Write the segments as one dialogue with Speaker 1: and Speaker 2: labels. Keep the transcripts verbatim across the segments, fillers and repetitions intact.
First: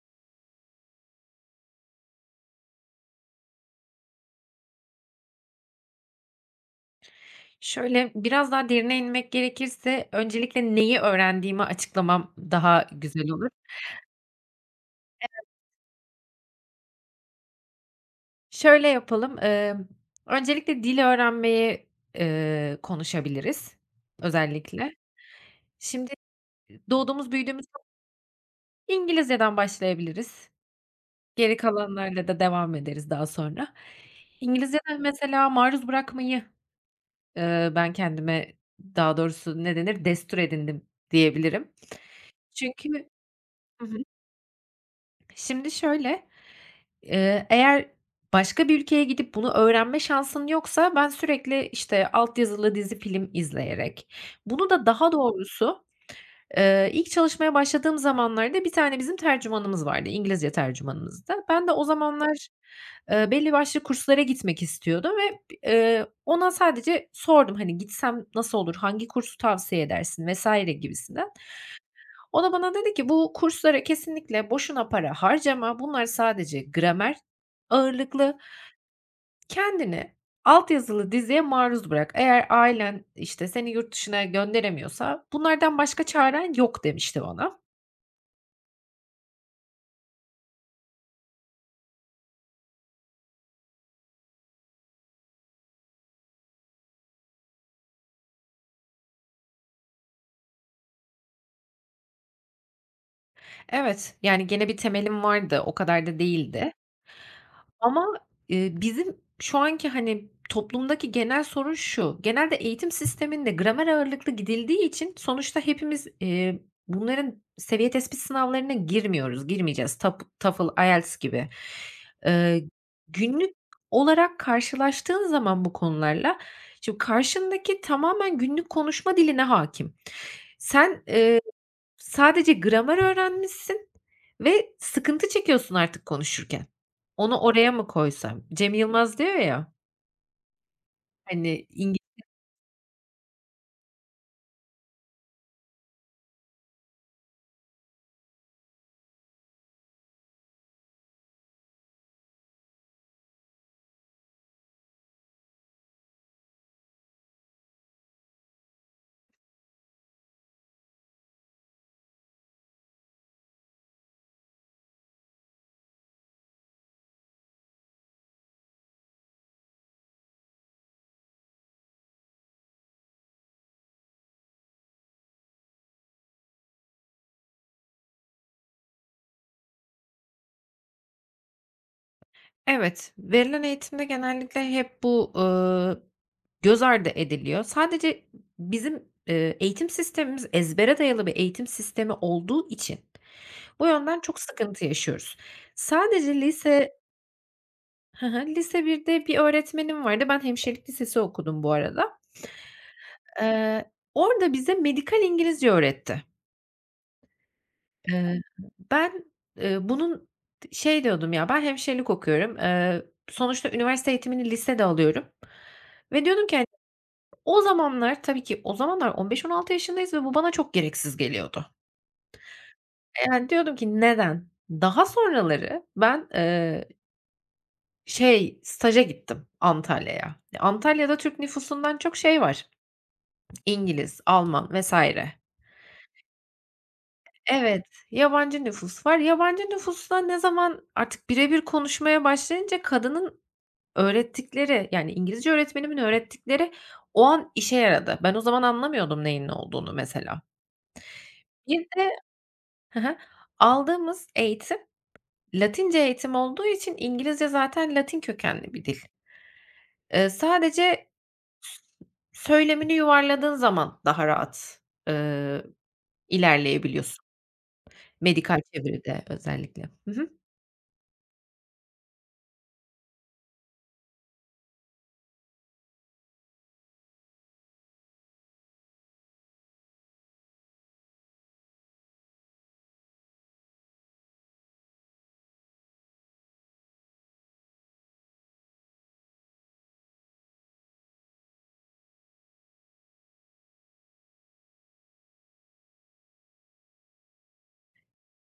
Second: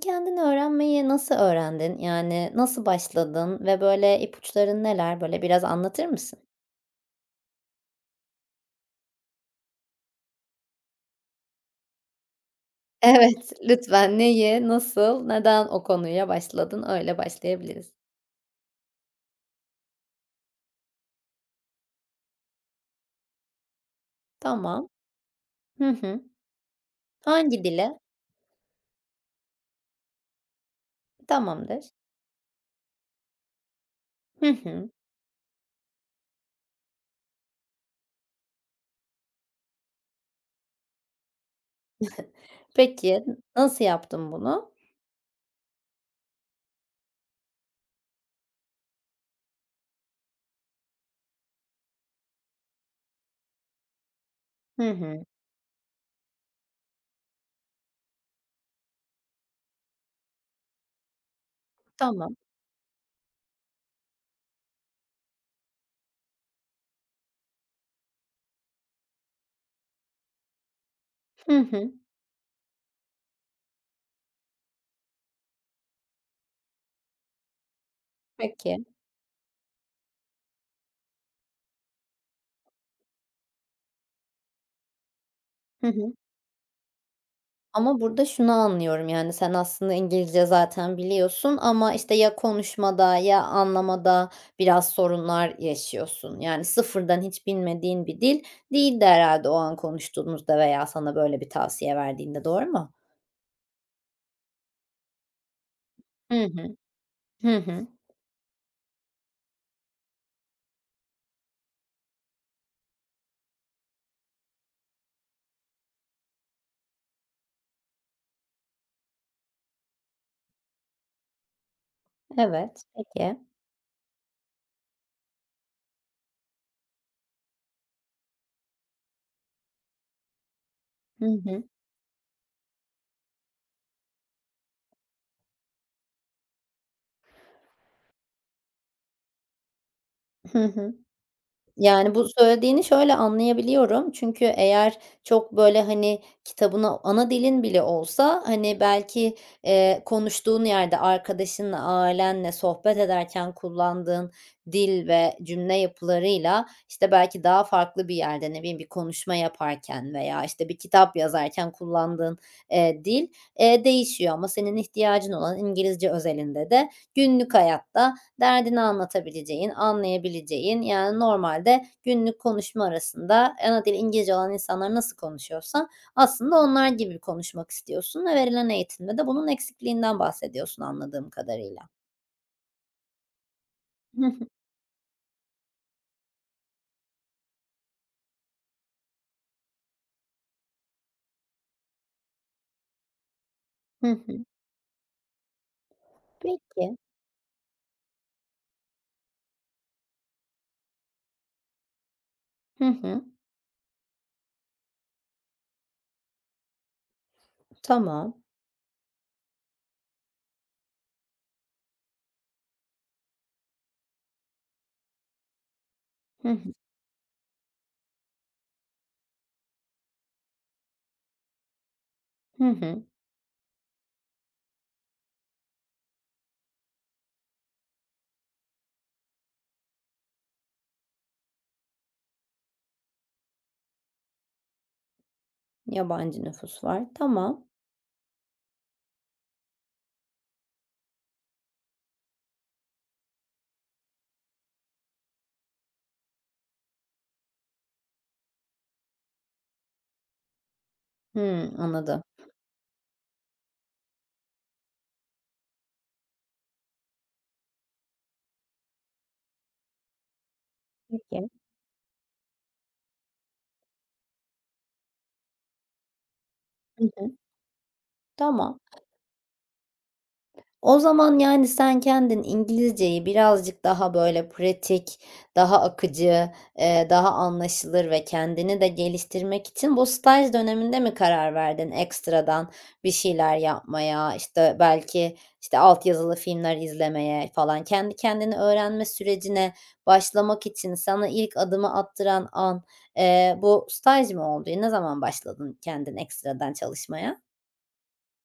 Speaker 1: Kendin öğrenmeyi nasıl öğrendin, yani, nasıl başladın ve böyle ipuçların neler? Böyle biraz anlatır mısın?
Speaker 2: Şöyle, biraz daha derine inmek gerekirse öncelikle neyi öğrendiğimi açıklamam daha güzel olur.
Speaker 1: Evet, lütfen. Neyi, nasıl,
Speaker 2: Evet.
Speaker 1: neden o konuya başladın, öyle başlayabiliriz.
Speaker 2: Şöyle yapalım, emm, öncelikle dili öğrenmeyi, ııı, konuşabiliriz
Speaker 1: Tamam.
Speaker 2: özellikle.
Speaker 1: Hı
Speaker 2: Şimdi
Speaker 1: hı.
Speaker 2: doğduğumuz,
Speaker 1: Hangi
Speaker 2: büyüdüğümüz
Speaker 1: dile?
Speaker 2: İngilizceden başlayabiliriz. Geri
Speaker 1: Tamamdır.
Speaker 2: kalanlarla da devam ederiz daha sonra.
Speaker 1: Hı hı.
Speaker 2: İngilizcede mesela maruz bırakmayı, ııı, ben kendime, daha doğrusu ne denir, destur edindim diyebilirim. Çünkü
Speaker 1: Peki, n nasıl
Speaker 2: Hı hı.
Speaker 1: yaptın bunu?
Speaker 2: Şimdi şöyle, eee, eğer başka bir ülkeye gidip bunu öğrenme şansın yoksa ben sürekli, işte, alt yazılı dizi, film izleyerek bunu da
Speaker 1: Hı
Speaker 2: daha
Speaker 1: hı.
Speaker 2: doğrusu, eee, ilk çalışmaya başladığım zamanlarda bir tane bizim tercümanımız vardı, İngilizce tercümanımızdı. Ben de o
Speaker 1: Tamam.
Speaker 2: zamanlar, eee, belli başlı kurslara gitmek istiyordum ve, eee, ona sadece sordum, hani, gitsem nasıl olur, hangi kursu tavsiye edersin vs. gibisinden.
Speaker 1: Hı hı.
Speaker 2: O da bana dedi ki: "Bu kurslara kesinlikle boşuna para harcama, bunlar sadece gramer ağırlıklı,
Speaker 1: Peki.
Speaker 2: kendini alt yazılı diziye maruz bırak. Eğer ailen, işte, seni yurt dışına gönderemiyorsa bunlardan
Speaker 1: Hı
Speaker 2: başka
Speaker 1: hı.
Speaker 2: çaren yok." demişti bana.
Speaker 1: Ama burada şunu anlıyorum, yani, sen aslında İngilizce zaten biliyorsun ama, işte, ya konuşmada ya anlamada biraz sorunlar yaşıyorsun, yani, sıfırdan hiç bilmediğin bir dil değildi herhâlde o an konuştuğunuzda veya sana böyle bir tavsiye verdiğinde. Doğru mu?
Speaker 2: Evet, yani, gene bir temelim vardı, o kadar da
Speaker 1: Hı
Speaker 2: değildi.
Speaker 1: hı. Hı hı.
Speaker 2: Ama, eee, bizim şu anki, hani, toplumdaki genel sorun şu: Genelde eğitim sisteminde gramer ağırlıklı gidildiği için sonuçta hepimiz, iii, bunların seviye tespit sınavlarına girmiyoruz, girmeyeceğiz, Tap, Toefl, IELTS gibi. Eee,
Speaker 1: Evet, peki.
Speaker 2: günlük olarak karşılaştığın zaman bu konularla, şimdi o karşındaki tamamen günlük konuşma diline hâkim. Sen,
Speaker 1: Hı
Speaker 2: eee,
Speaker 1: hı.
Speaker 2: sadece gramer öğrenmişsin ve sıkıntı çekiyorsun artık konuşurken. "Onu oraya mı koysam?" Cem Yılmaz diyor, ya.
Speaker 1: Hı hı.
Speaker 2: Hani, İngili
Speaker 1: Yani, bu söylediğini şöyle anlayabiliyorum. Çünkü eğer çok, böyle, hani, kitabını- ana dilin bile olsa- hani, belki, eee, konuştuğun yerde, arkadaşınla, ailenle sohbet ederken kullandığın dil ve cümle yapılarıyla, işte, belki daha farklı bir yerde, ne bileyim bir konuşma yaparken veya, işte, bir kitap yazarken kullandığın, eee, dil, eee, değişiyor. Ama senin ihtiyacın olan İngilizce özelinde de günlük hayatta derdini anlatabileceğin, anlayabileceğin... Yani normalde günlük konuşma arasında ana dili İngilizce olan insanlar nasıl konuşuyorsa aslında onlar gibi konuşmak istiyorsun ve verilen eğitimde de bunun eksikliğinden bahsediyorsun anladığım kadarıyla.
Speaker 2: Evet, verilen eğitimde
Speaker 1: Hı hı.
Speaker 2: genellikle hep bu, ııı, göz ardı ediliyor. Sadece bizim, eee, eğitim sistemimiz ezbere dayalı bir eğitim sistemi olduğu için, bu
Speaker 1: Hı
Speaker 2: yönden çok
Speaker 1: hı.
Speaker 2: sıkıntı yaşıyoruz. Sadece lise
Speaker 1: Peki.
Speaker 2: Hı hı. Lise birde bir öğretmenim vardı. Ben hemşirelik lisesi okudum bu arada.
Speaker 1: Hı hı.
Speaker 2: Eee, orada bize medikal İngilizce öğretti. Eee,
Speaker 1: Tamam.
Speaker 2: ben, eee, bunun t şey diyordum, ya ben hemşirelik okuyorum. Eee, sonuçta üniversite eğitimini lisede alıyorum ve diyordum
Speaker 1: Hı
Speaker 2: ki hani,
Speaker 1: hı.
Speaker 2: o zamanlar tabii ki o zamanlar on beş on altı yaşındayız ve bu bana çok gereksiz geliyordu.
Speaker 1: Hı hı.
Speaker 2: Eee, yani, diyordum ki "Neden?" Daha sonraları ben eee Şey, staja gittim Antalya'ya. E, Antalya'da Türk nüfusundan çok şey var; İngiliz, Alman vs.
Speaker 1: Yabancı nüfus var, tamam.
Speaker 2: Evet, yabancı nüfus var. Yabancı nüfusla ne zaman artık bire bir konuşmaya başlayınca kadının öğrettikleri, yani İngilizce öğretmenimin öğrettikleri o an işe yaradı. Ben o zaman anlamıyordum neyin ne olduğunu mesela.
Speaker 1: Hıı,
Speaker 2: Bir de
Speaker 1: anladım.
Speaker 2: Hı hı, aldığımız eğitim Latince eğitim olduğu için İngilizce zaten Latin kökenli bir dil. Eee, sadece
Speaker 1: Peki.
Speaker 2: s söylemini yuvarladığın zaman daha rahat, ııı,
Speaker 1: Hı
Speaker 2: ilerleyebiliyorsun
Speaker 1: hı.
Speaker 2: medikal
Speaker 1: Tamam.
Speaker 2: çeviride özellikle. Hı hı.
Speaker 1: O zaman, yani, sen kendin İngilizceyi birazcık daha, böyle, pratik, daha akıcı, eee, daha anlaşılır ve kendini de geliştirmek için bu staj döneminde mi karar verdin ekstradan bir şeyler yapmaya? İşte, belki, işte, alt yazılı filmler izlemeye falan. Kendi kendine öğrenme sürecine başlamak için sana ilk adımı attıran an, eee, bu staj mı oldu? Ne zaman başladın kendin ekstradan çalışmaya?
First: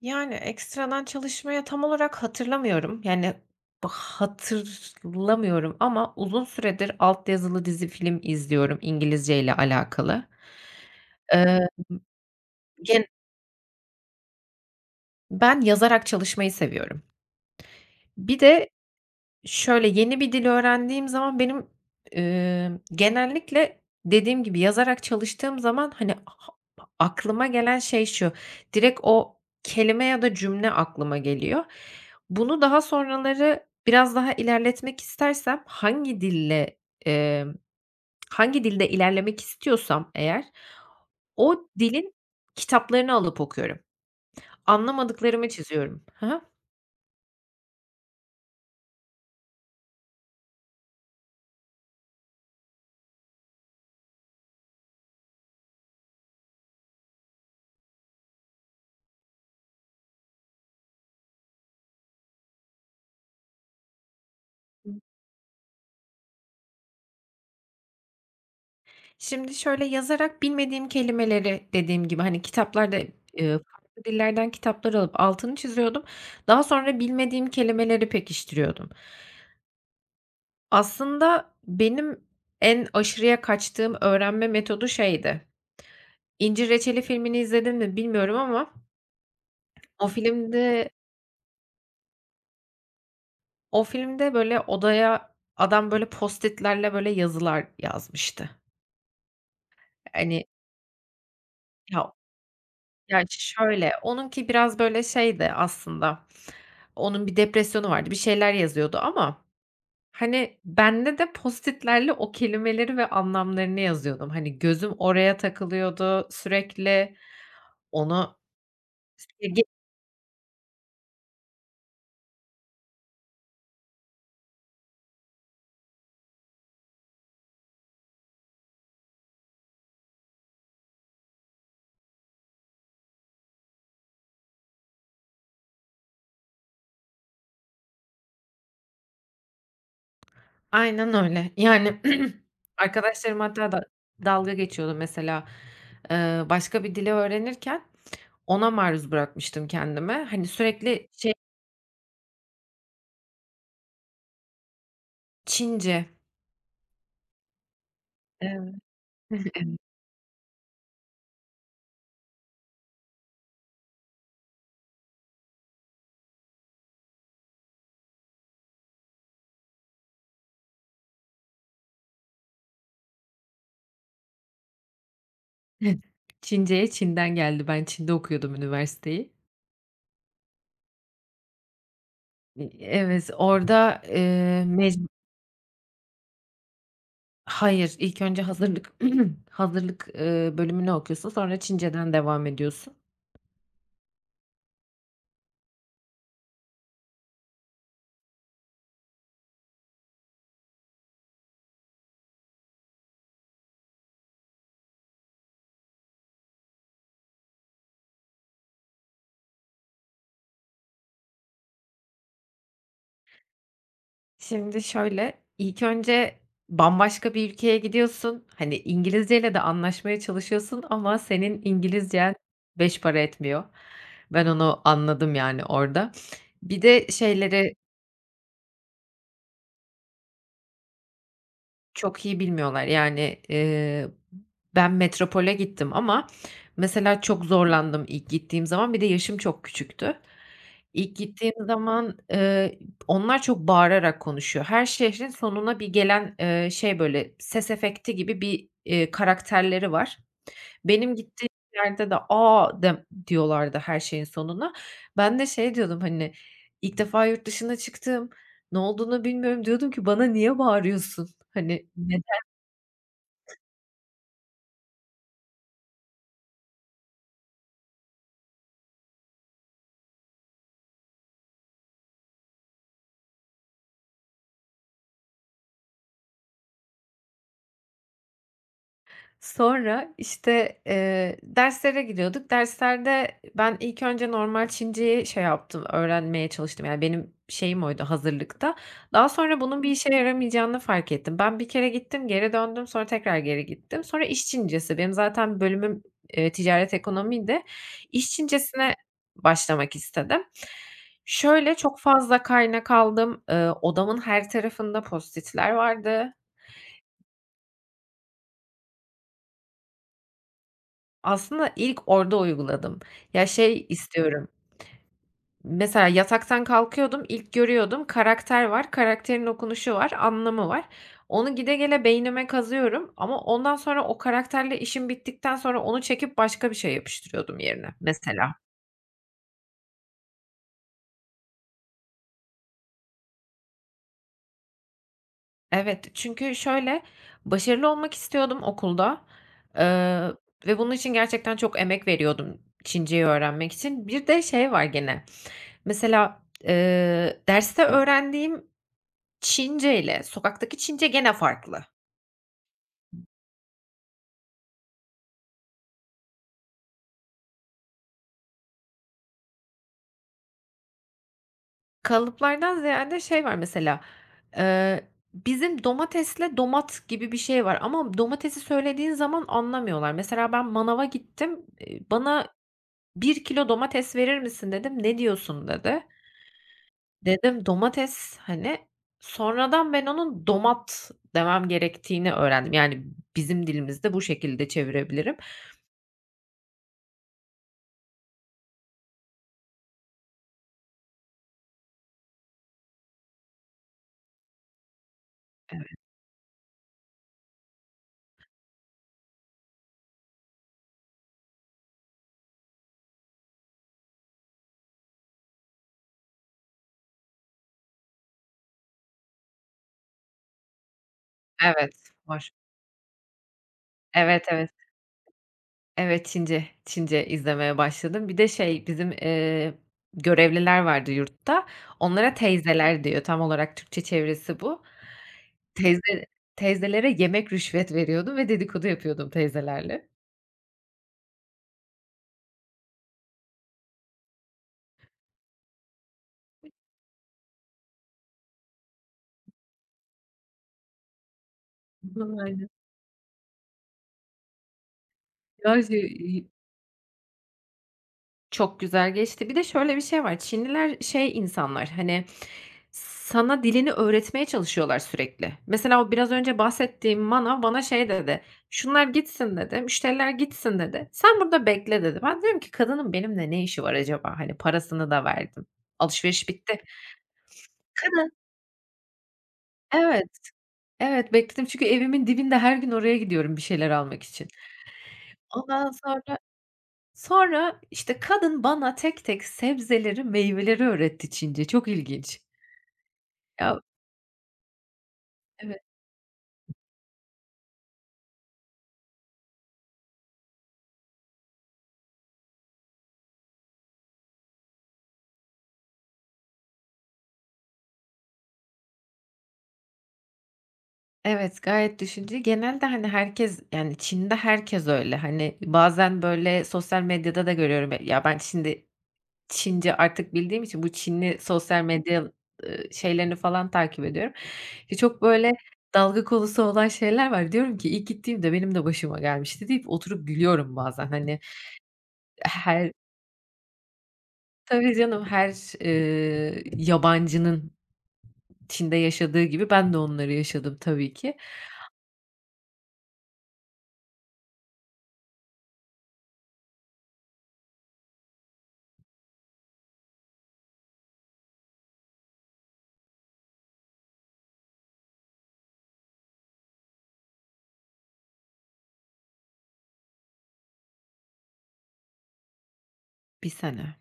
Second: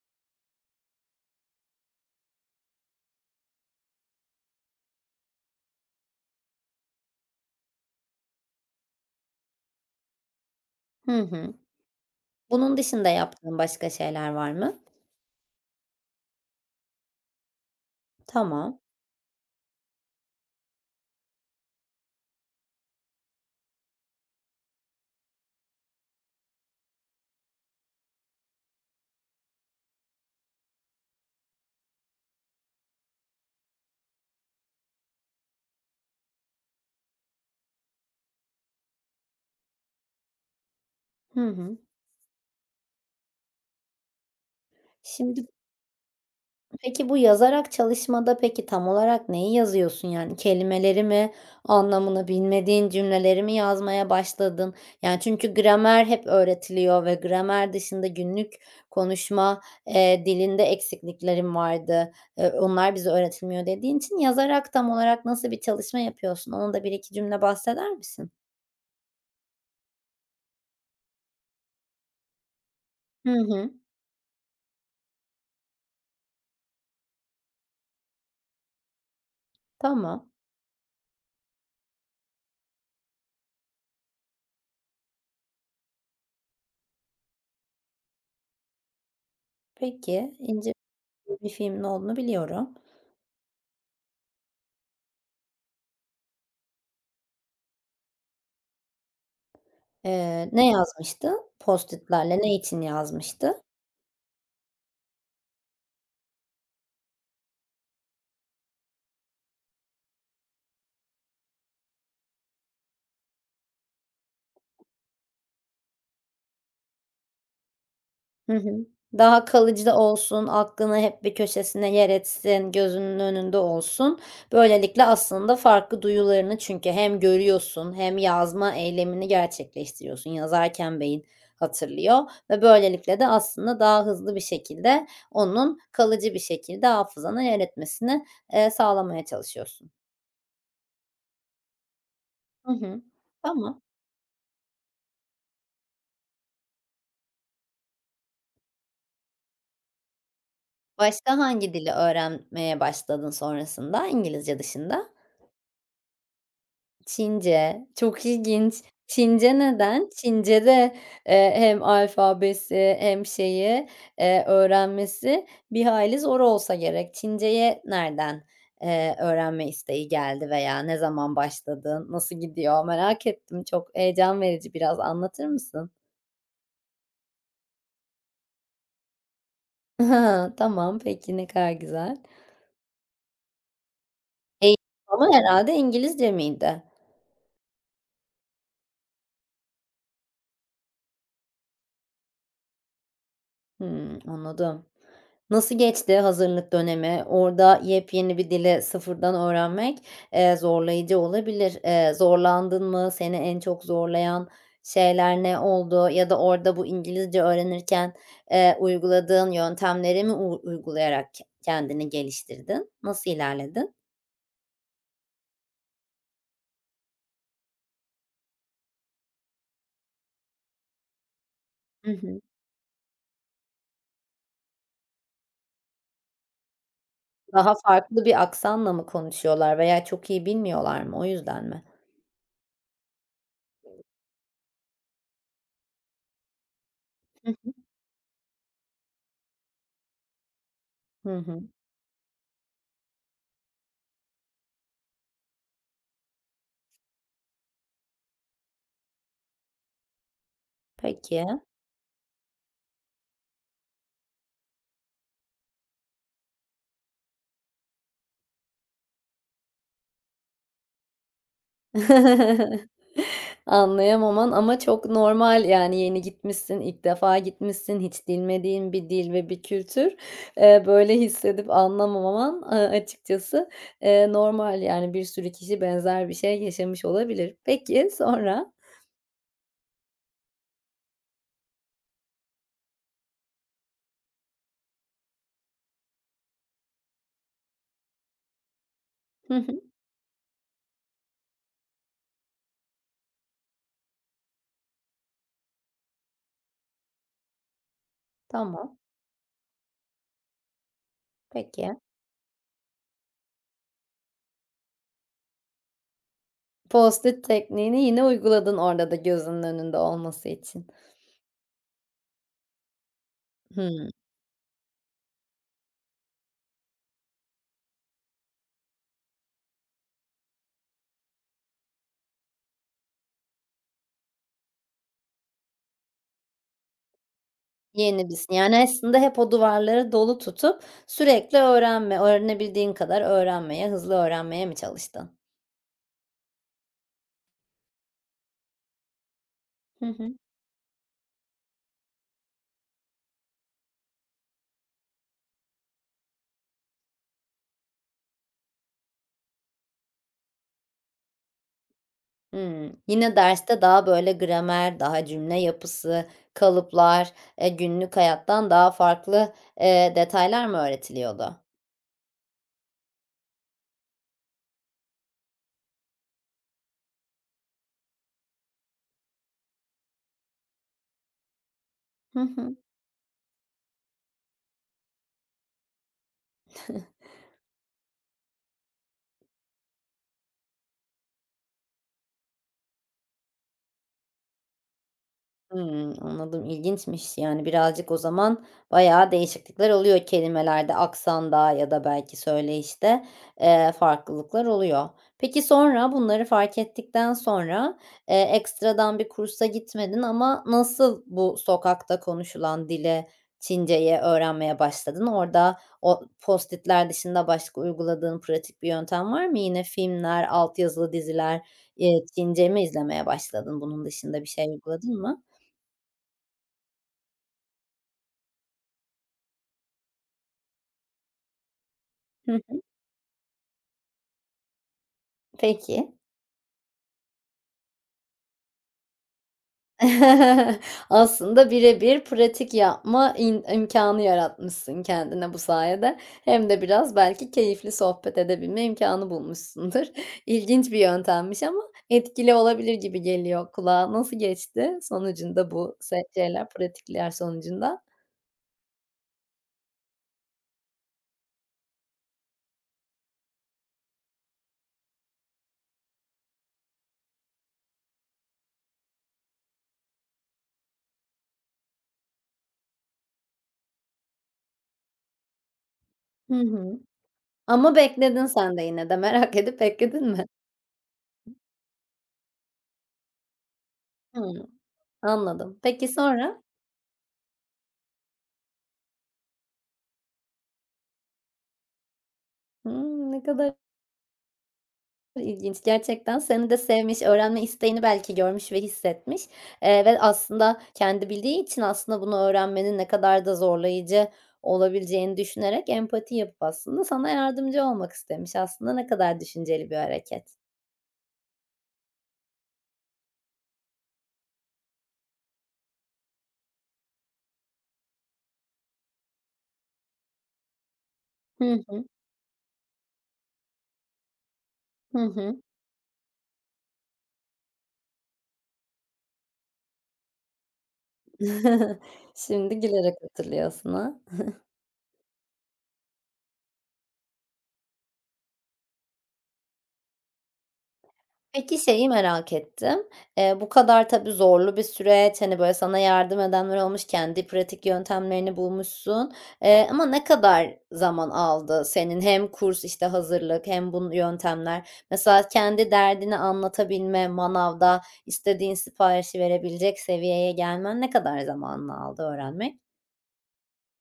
Speaker 2: Yani, ekstradan çalışmayı tam olarak hatırlamıyorum, yani, bı hatırlamıyorum ama uzun süredir alt yazılı dizi, film izliyorum İngilizceyle alakalı.
Speaker 1: Hı hı.
Speaker 2: Emm,
Speaker 1: Bunun
Speaker 2: gen
Speaker 1: dışında yaptığın başka şeyler var mı?
Speaker 2: Ben yazarak çalışmayı seviyorum. Bir de
Speaker 1: Tamam.
Speaker 2: şöyle, yeni bir dil öğrendiğim zaman benim, ımm, genellikle dediğim gibi yazarak çalıştığım zaman, hani, aklıma gelen şey şu: Direkt o kelime ya da cümle aklıma geliyor. Bunu daha sonraları biraz daha ilerletmek istersem hangi dille, emm, hangi dilde ilerlemek istiyorsam eğer
Speaker 1: Hı
Speaker 2: o
Speaker 1: hı.
Speaker 2: dilin kitaplarını alıp okuyorum.
Speaker 1: Şimdi
Speaker 2: Anlamadıklarımı çiziyorum Ha ha.
Speaker 1: Peki, bu yazarak çalışmada, peki, tam olarak neyi yazıyorsun, yani, kelimeleri mi, anlamını bilmediğin cümleleri mi yazmaya başladın? Yani, çünkü gramer hep öğretiliyor ve gramer dışında günlük konuşma, eee, dilinde eksikliklerin vardı. Eee, onlar bize öğretilmiyor dediğin için yazarak tam olarak nasıl bir çalışma yapıyorsun? Onu da bir iki cümle bahseder misin?
Speaker 2: Şimdi, şöyle, yazarak bilmediğim kelimeleri dediğim gibi, hani, kitaplarda
Speaker 1: Hı
Speaker 2: ııı,
Speaker 1: hı.
Speaker 2: farklı dillerden kitaplar alıp altını çiziyordum. Daha sonra bilmediğim kelimeleri pekiştiriyordum.
Speaker 1: Tamam.
Speaker 2: Aslında benim en aşırıya kaçtığım öğrenme metodu şeydi, "İncir Reçeli" filmini izledin mi bilmiyorum ama o
Speaker 1: Peki, İncir
Speaker 2: filmde
Speaker 1: [unintelligible] bir filmin olduğunu biliyorum.
Speaker 2: o filmde, böyle, odaya adam, böyle, Post-it'lerle, böyle, yazılar yazmıştı. Hani
Speaker 1: Eee, ne yazmıştı
Speaker 2: Ya,
Speaker 1: Post-it'lerle, ne için
Speaker 2: gerçi
Speaker 1: yazmıştı?
Speaker 2: şöyle: Onunki biraz, böyle, şeydi aslında; onun bir depresyonu vardı, bir şeyler yazıyordu ama, hani, bende de Post-it'lerle o kelimeleri ve anlamlarını yazıyordum. Hani, gözüm oraya takılıyordu sürekli, ona
Speaker 1: Hı hı. Daha
Speaker 2: [unintelligible]
Speaker 1: kalıcı da olsun, aklını hep bir köşesine yer etsin, gözünün önünde olsun. Böylelikle aslında farklı duyularını çünkü hem görüyorsun hem yazma eylemini gerçekleştiriyorsun. Yazarken beyin hatırlıyor ve böylelikle de aslında daha hızlı bir şekilde onun kalıcı bir şekilde hafızana yer etmesini, eee, sağlamaya çalışıyorsun.
Speaker 2: Aynen öyle. Yani,
Speaker 1: Hı hı.
Speaker 2: arkadaşlarım hatta
Speaker 1: Tamam.
Speaker 2: da dalga geçiyordu mesela, ııı, başka bir dili öğrenirken ona maruz bırakmıştım kendimi. Hani, sürekli şey
Speaker 1: Başka hangi dili öğrenmeye başladın sonrasında İngilizce dışında?
Speaker 2: Çince.
Speaker 1: Çince, çok
Speaker 2: Evet.
Speaker 1: ilginç.
Speaker 2: Hı hı,
Speaker 1: Çince
Speaker 2: evet.
Speaker 1: neden? Çincede, eee, hem alfabesi hem şeyi, eee, öğrenmesi bir hayli zor olsa gerek. Çinceye nereden, eee, öğrenme isteği geldi veya ne zaman başladı, nasıl gidiyor merak ettim. Çok heyecan verici, biraz anlatır mısın?
Speaker 2: [unintelligible] Çince'ye Çin'den geldi. Ben Çin'de okuyordum üniversiteyi.
Speaker 1: Tamam. Peki. Ne kadar güzel.
Speaker 2: E evet, orada, eee,
Speaker 1: Eğitim
Speaker 2: mec
Speaker 1: falan herhâlde İngilizce miydi?
Speaker 2: Hayır, ilk önce hazırlık hazırlık, ııı, bölümünü okuyorsun, sonra Çinceden devam ediyorsun.
Speaker 1: Hımm, anladım. Nasıl geçti hazırlık dönemi? Orada yepyeni bir dili sıfırdan öğrenmek, eee, zorlayıcı olabilir. Eee, zorlandın mı? Seni en çok zorlayan şeyler ne oldu ya da orada bu İngilizce öğrenirken, eee, uyguladığın yöntemleri mi uy uygulayarak ke kendini geliştirdin? Nasıl ilerledin?
Speaker 2: Şimdi şöyle, ilk önce bambaşka bir ülkeye gidiyorsun, hani, İngilizceyle de anlaşmaya çalışıyorsun ama senin
Speaker 1: Hı
Speaker 2: İngilizcen
Speaker 1: hı.
Speaker 2: beş para etmiyor. Ben onu anladım, yani, orada. Bir de şeyleri
Speaker 1: Daha farklı bir aksanla mı konuşuyorlar veya çok iyi bilmiyorlar mı o yüzden mi?
Speaker 2: Çok iyi bilmiyorlar, yani, ııı, ben metropole gittim ama mesela çok
Speaker 1: Hı hı.
Speaker 2: zorlandım ilk gittiğim zaman. Bir de yaşım çok küçüktü. İlk
Speaker 1: Hı
Speaker 2: gittiğim
Speaker 1: hı.
Speaker 2: zaman, ııı, onlar çok bağırarak konuşuyor. Her şehrin sonuna bir gelen, eee, şey böyle ses efekti gibi, eee, bir karakterleri var. Benim gittiğim
Speaker 1: Peki.
Speaker 2: yerde de "A!" dem diyorlardı her şeyin sonuna. Ben de şey diyordum, hani, ilk defa yurt dışına çıktım, ne olduğunu bilmiyorum. Diyordum ki: "Bana niye bağırıyorsun?" Hani, neden?
Speaker 1: Anlayamaman ama çok normal, yani, yeni gitmişsin, ilk defa gitmişsin, hiç dilmediğin bir dil ve bir kültür. Eee, böyle hissedip anlamaman, eee, açıkçası, eee, normal, yani, bir sürü kişi benzer bir şey yaşamış olabilir. Peki, sonra.
Speaker 2: Sonra, işte, eee, derslere gidiyorduk. Derslerde ben ilk önce normal Çinceyi şey yaptım, öğrenmeye çalıştım. Yani, benim şeyim oydu hazırlıkta. Daha
Speaker 1: Hı
Speaker 2: sonra
Speaker 1: hı.
Speaker 2: bunun bir işe yaramayacağını fark ettim. Ben bir kere gittim, geri döndüm. Sonra tekrar geri gittim. Sonra iş Çincesi, benim zaten bölümüm, eee, ticaret ekonomiydi. İş Çincesine
Speaker 1: Tamam.
Speaker 2: başlamak istedim. Şöyle,
Speaker 1: Peki.
Speaker 2: çok fazla kaynak aldım. Eee, odamın her tarafında Post-it'ler vardı.
Speaker 1: Post-it tekniğini yine uyguladın orada da gözünün önünde olması için.
Speaker 2: Aslında ilk orada uyguladım, ya, şey
Speaker 1: Hımm.
Speaker 2: istiyorum ...mesela yataktan kalkıyordum, ilk görüyordum, karakter var, karakterin okunuşu var, anlamı var. Onu gide gele beynime kazıyorum ama ondan sonra o karakterle işim bittikten sonra onu çekip başka bir şey yapıştırıyordum yerine
Speaker 1: [unintelligible]
Speaker 2: mesela.
Speaker 1: Yani, aslında hep o duvarları dolu tutup sürekli öğrenme, öğrenebildiğin kadar öğrenmeye, hızlı öğrenmeye mi çalıştın?
Speaker 2: Evet, çünkü şöyle, başarılı olmak istiyordum okulda,
Speaker 1: Hı
Speaker 2: eee,
Speaker 1: hı.
Speaker 2: ve bunun için gerçekten çok emek veriyordum, Çinceyi öğrenmek için. Bir de şey var gene, mesela, eee, derste öğrendiğim Çince ile sokaktaki Çince gene farklı.
Speaker 1: Hımm. Yine derste daha böyle gramer, daha cümle yapısı, kalıplar, eee, günlük hayattan daha farklı, eee, detaylar mı öğretiliyordu?
Speaker 2: Kalıplardan ziyade şey var mesela, eee, bizim domatesle domat gibi bir şey var ama domatesi söylediğin zaman anlamıyorlar. Mesela ben manava gittim, iii,
Speaker 1: Hı
Speaker 2: "Bana
Speaker 1: hı.
Speaker 2: bir kilo domates verir misin?" dedim, "Ne diyorsun?" dedi. Dedim: "Domates." Hani, sonradan ben onun domat demem gerektiğini öğrendim, yani, bizim dilimizde bu şekilde çevirebilirim.
Speaker 1: Hımm, anladım, ilginçmiş, yani, birazcık o zaman bayağı değişiklikler oluyor kelimelerde, aksanda ya da belki söyleyişte, eee, farklılıklar oluyor. Peki,
Speaker 2: Evet.
Speaker 1: sonra bunları fark ettikten sonra, eee, ekstradan bir kursa gitmedin ama nasıl bu sokakta konuşulan dili, Çinceyi öğrenmeye başladın? Orada o post-it'ler dışında başka uyguladığın pratik bir yöntem var mı? Yine filmler, alt yazılı diziler,
Speaker 2: Evet
Speaker 1: eee,
Speaker 2: var.
Speaker 1: Çince mi izlemeye başladın? Bunun dışında
Speaker 2: Evet,
Speaker 1: bir
Speaker 2: evet.
Speaker 1: şey uyguladın mı?
Speaker 2: Evet, Çince, Çince izlemeye başladım. Bir de şey bizim, eee, görevliler vardı yurtta. Onlara
Speaker 1: Hı hı.
Speaker 2: teyzeler diyor tam olarak Türkçe çevirisi bu. Teyze
Speaker 1: Peki.
Speaker 2: teyzelere yemek rüşvet veriyordum ve dedikodu yapıyordum teyzelerle.
Speaker 1: Aslında bire bir pratik yapma im imkânı yaratmışsın kendine bu sayede hem de biraz belki keyifli sohbet edebilme imkânı bulmuşsundur. İlginç bir yöntemmiş ama
Speaker 2: [unintelligible]
Speaker 1: etkili
Speaker 2: Aynen.
Speaker 1: olabilir gibi geliyor kulağa, nasıl geçti sonucunda bu se
Speaker 2: [unintelligible]
Speaker 1: şeyler pratikler sonucunda?
Speaker 2: Çok güzel geçti. Bir de şöyle bir şey var. Çinliler şey insanlar, hani, sana dilini öğretmeye çalışıyorlar sürekli. Mesela o biraz önce bahsettiğim manav bana şey dedi: "Şunlar gitsin," dedi, "müşteriler gitsin," dedi. "Sen burada bekle," dedi. Ben diyorum ki: "Kadının benimle ne işi var acaba?" Hani, parasını da verdim. Alışveriş
Speaker 1: Hı
Speaker 2: bitti.
Speaker 1: hı. Ama
Speaker 2: Kadın
Speaker 1: bekledin sen de yine de. Merak edip
Speaker 2: Evet.
Speaker 1: bekledin mi?
Speaker 2: Evet, bekledim çünkü evimin dibinde her gün oraya gidiyorum bir şeyler almak için.
Speaker 1: Hımm. Anladım.
Speaker 2: Ondan
Speaker 1: Peki
Speaker 2: sonra,
Speaker 1: sonra?
Speaker 2: sonra, işte, kadın bana tek tek sebzeleri, meyveleri öğretti Çince. Çok ilginç.
Speaker 1: Hımm, ne kadar
Speaker 2: Ya Evet.
Speaker 1: ilginç gerçekten seni de sevmiş, öğrenme isteğini belki görmüş ve hissetmiş, eee, ve aslında kendi bildiği için aslında bunu öğrenmenin ne kadar da zorlayıcı olabileceğini düşünerek empati yapıp, aslında, sana yardımcı olmak istemiş. Aslında, ne kadar düşünceli bir hareket.
Speaker 2: Evet, gayet düşünceli, genelde, hani, herkes, yani, Çin'de herkes öyle. Hani, bazen böyle sosyal medyada da görüyorum. E, ya, ben Çinde Çince artık bildiğim için bu Çinli
Speaker 1: Hı
Speaker 2: sosyal
Speaker 1: hı.
Speaker 2: medya, ııı, şeylerini falan takip ediyorum. Ya,
Speaker 1: Hı
Speaker 2: çok böyle
Speaker 1: hı.
Speaker 2: dalga konusu olan şeyler var. Diyorum ki: "İlk gittiğimde benim de başıma gelmişti." deyip oturup gülüyorum bazen, hani.
Speaker 1: Şimdi
Speaker 2: Her
Speaker 1: gülerek hatırlıyorsun, ha?
Speaker 2: Tabii canım her, ııı, yabancının Çin'de yaşadığı gibi ben de onları yaşadım tabii ki.
Speaker 1: Peki, şeyi merak ettim. Eee, bu kadar tabii zorlu bir süreç. Hani, böyle sana yardım edenler olmuş, kendi pratik yöntemlerini bulmuşsun. Eee, ama ne kadar zaman aldı senin, hem kurs, işte, hazırlık hem bun yöntemler? Mesela kendi derdini anlatabilme, manavda istediğin siparişi verebilecek seviyeye gelmen ne kadar zamanını aldı öğrenmek?
Speaker 2: bir sene.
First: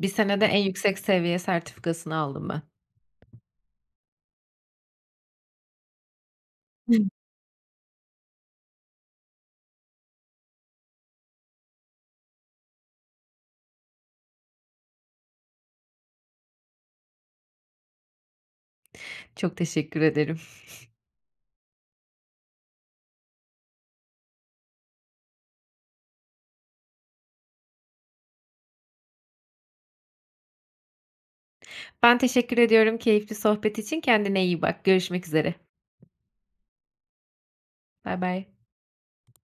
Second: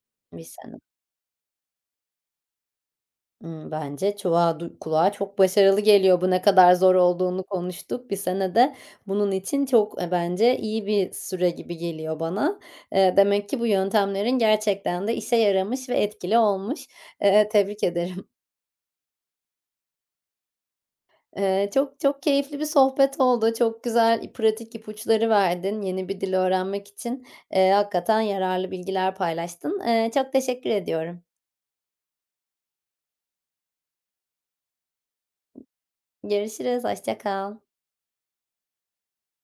Speaker 2: bir senede
Speaker 1: Bir
Speaker 2: en
Speaker 1: sene.
Speaker 2: yüksek seviye sertifikasını aldım ben.
Speaker 1: Imm, bence çuvağa du kulağa çok başarılı geliyor, bu ne kadar zor
Speaker 2: [unintelligible]
Speaker 1: olduğunu konuştuk. bir sene de bunun için çok, eee, bence iyi bir süre gibi geliyor bana. Eee, demek ki bu yöntemlerin gerçekten de işe yaramış ve etkili olmuş. E eee, tebrik ederim.
Speaker 2: Çok teşekkür ederim.
Speaker 1: Eee, çok, çok keyifli bir sohbet oldu. Çok güzel i pratik ipuçları verdin yeni bir dil öğrenmek için. Eee, hakikaten yararlı bilgiler paylaştın. Eee, çok teşekkür ediyorum.
Speaker 2: Ben teşekkür ediyorum keyifli sohbet için, kendine iyi bak. Görüşmek üzere.
Speaker 1: Görüşürüz, hoşça kal.
Speaker 2: Baybay.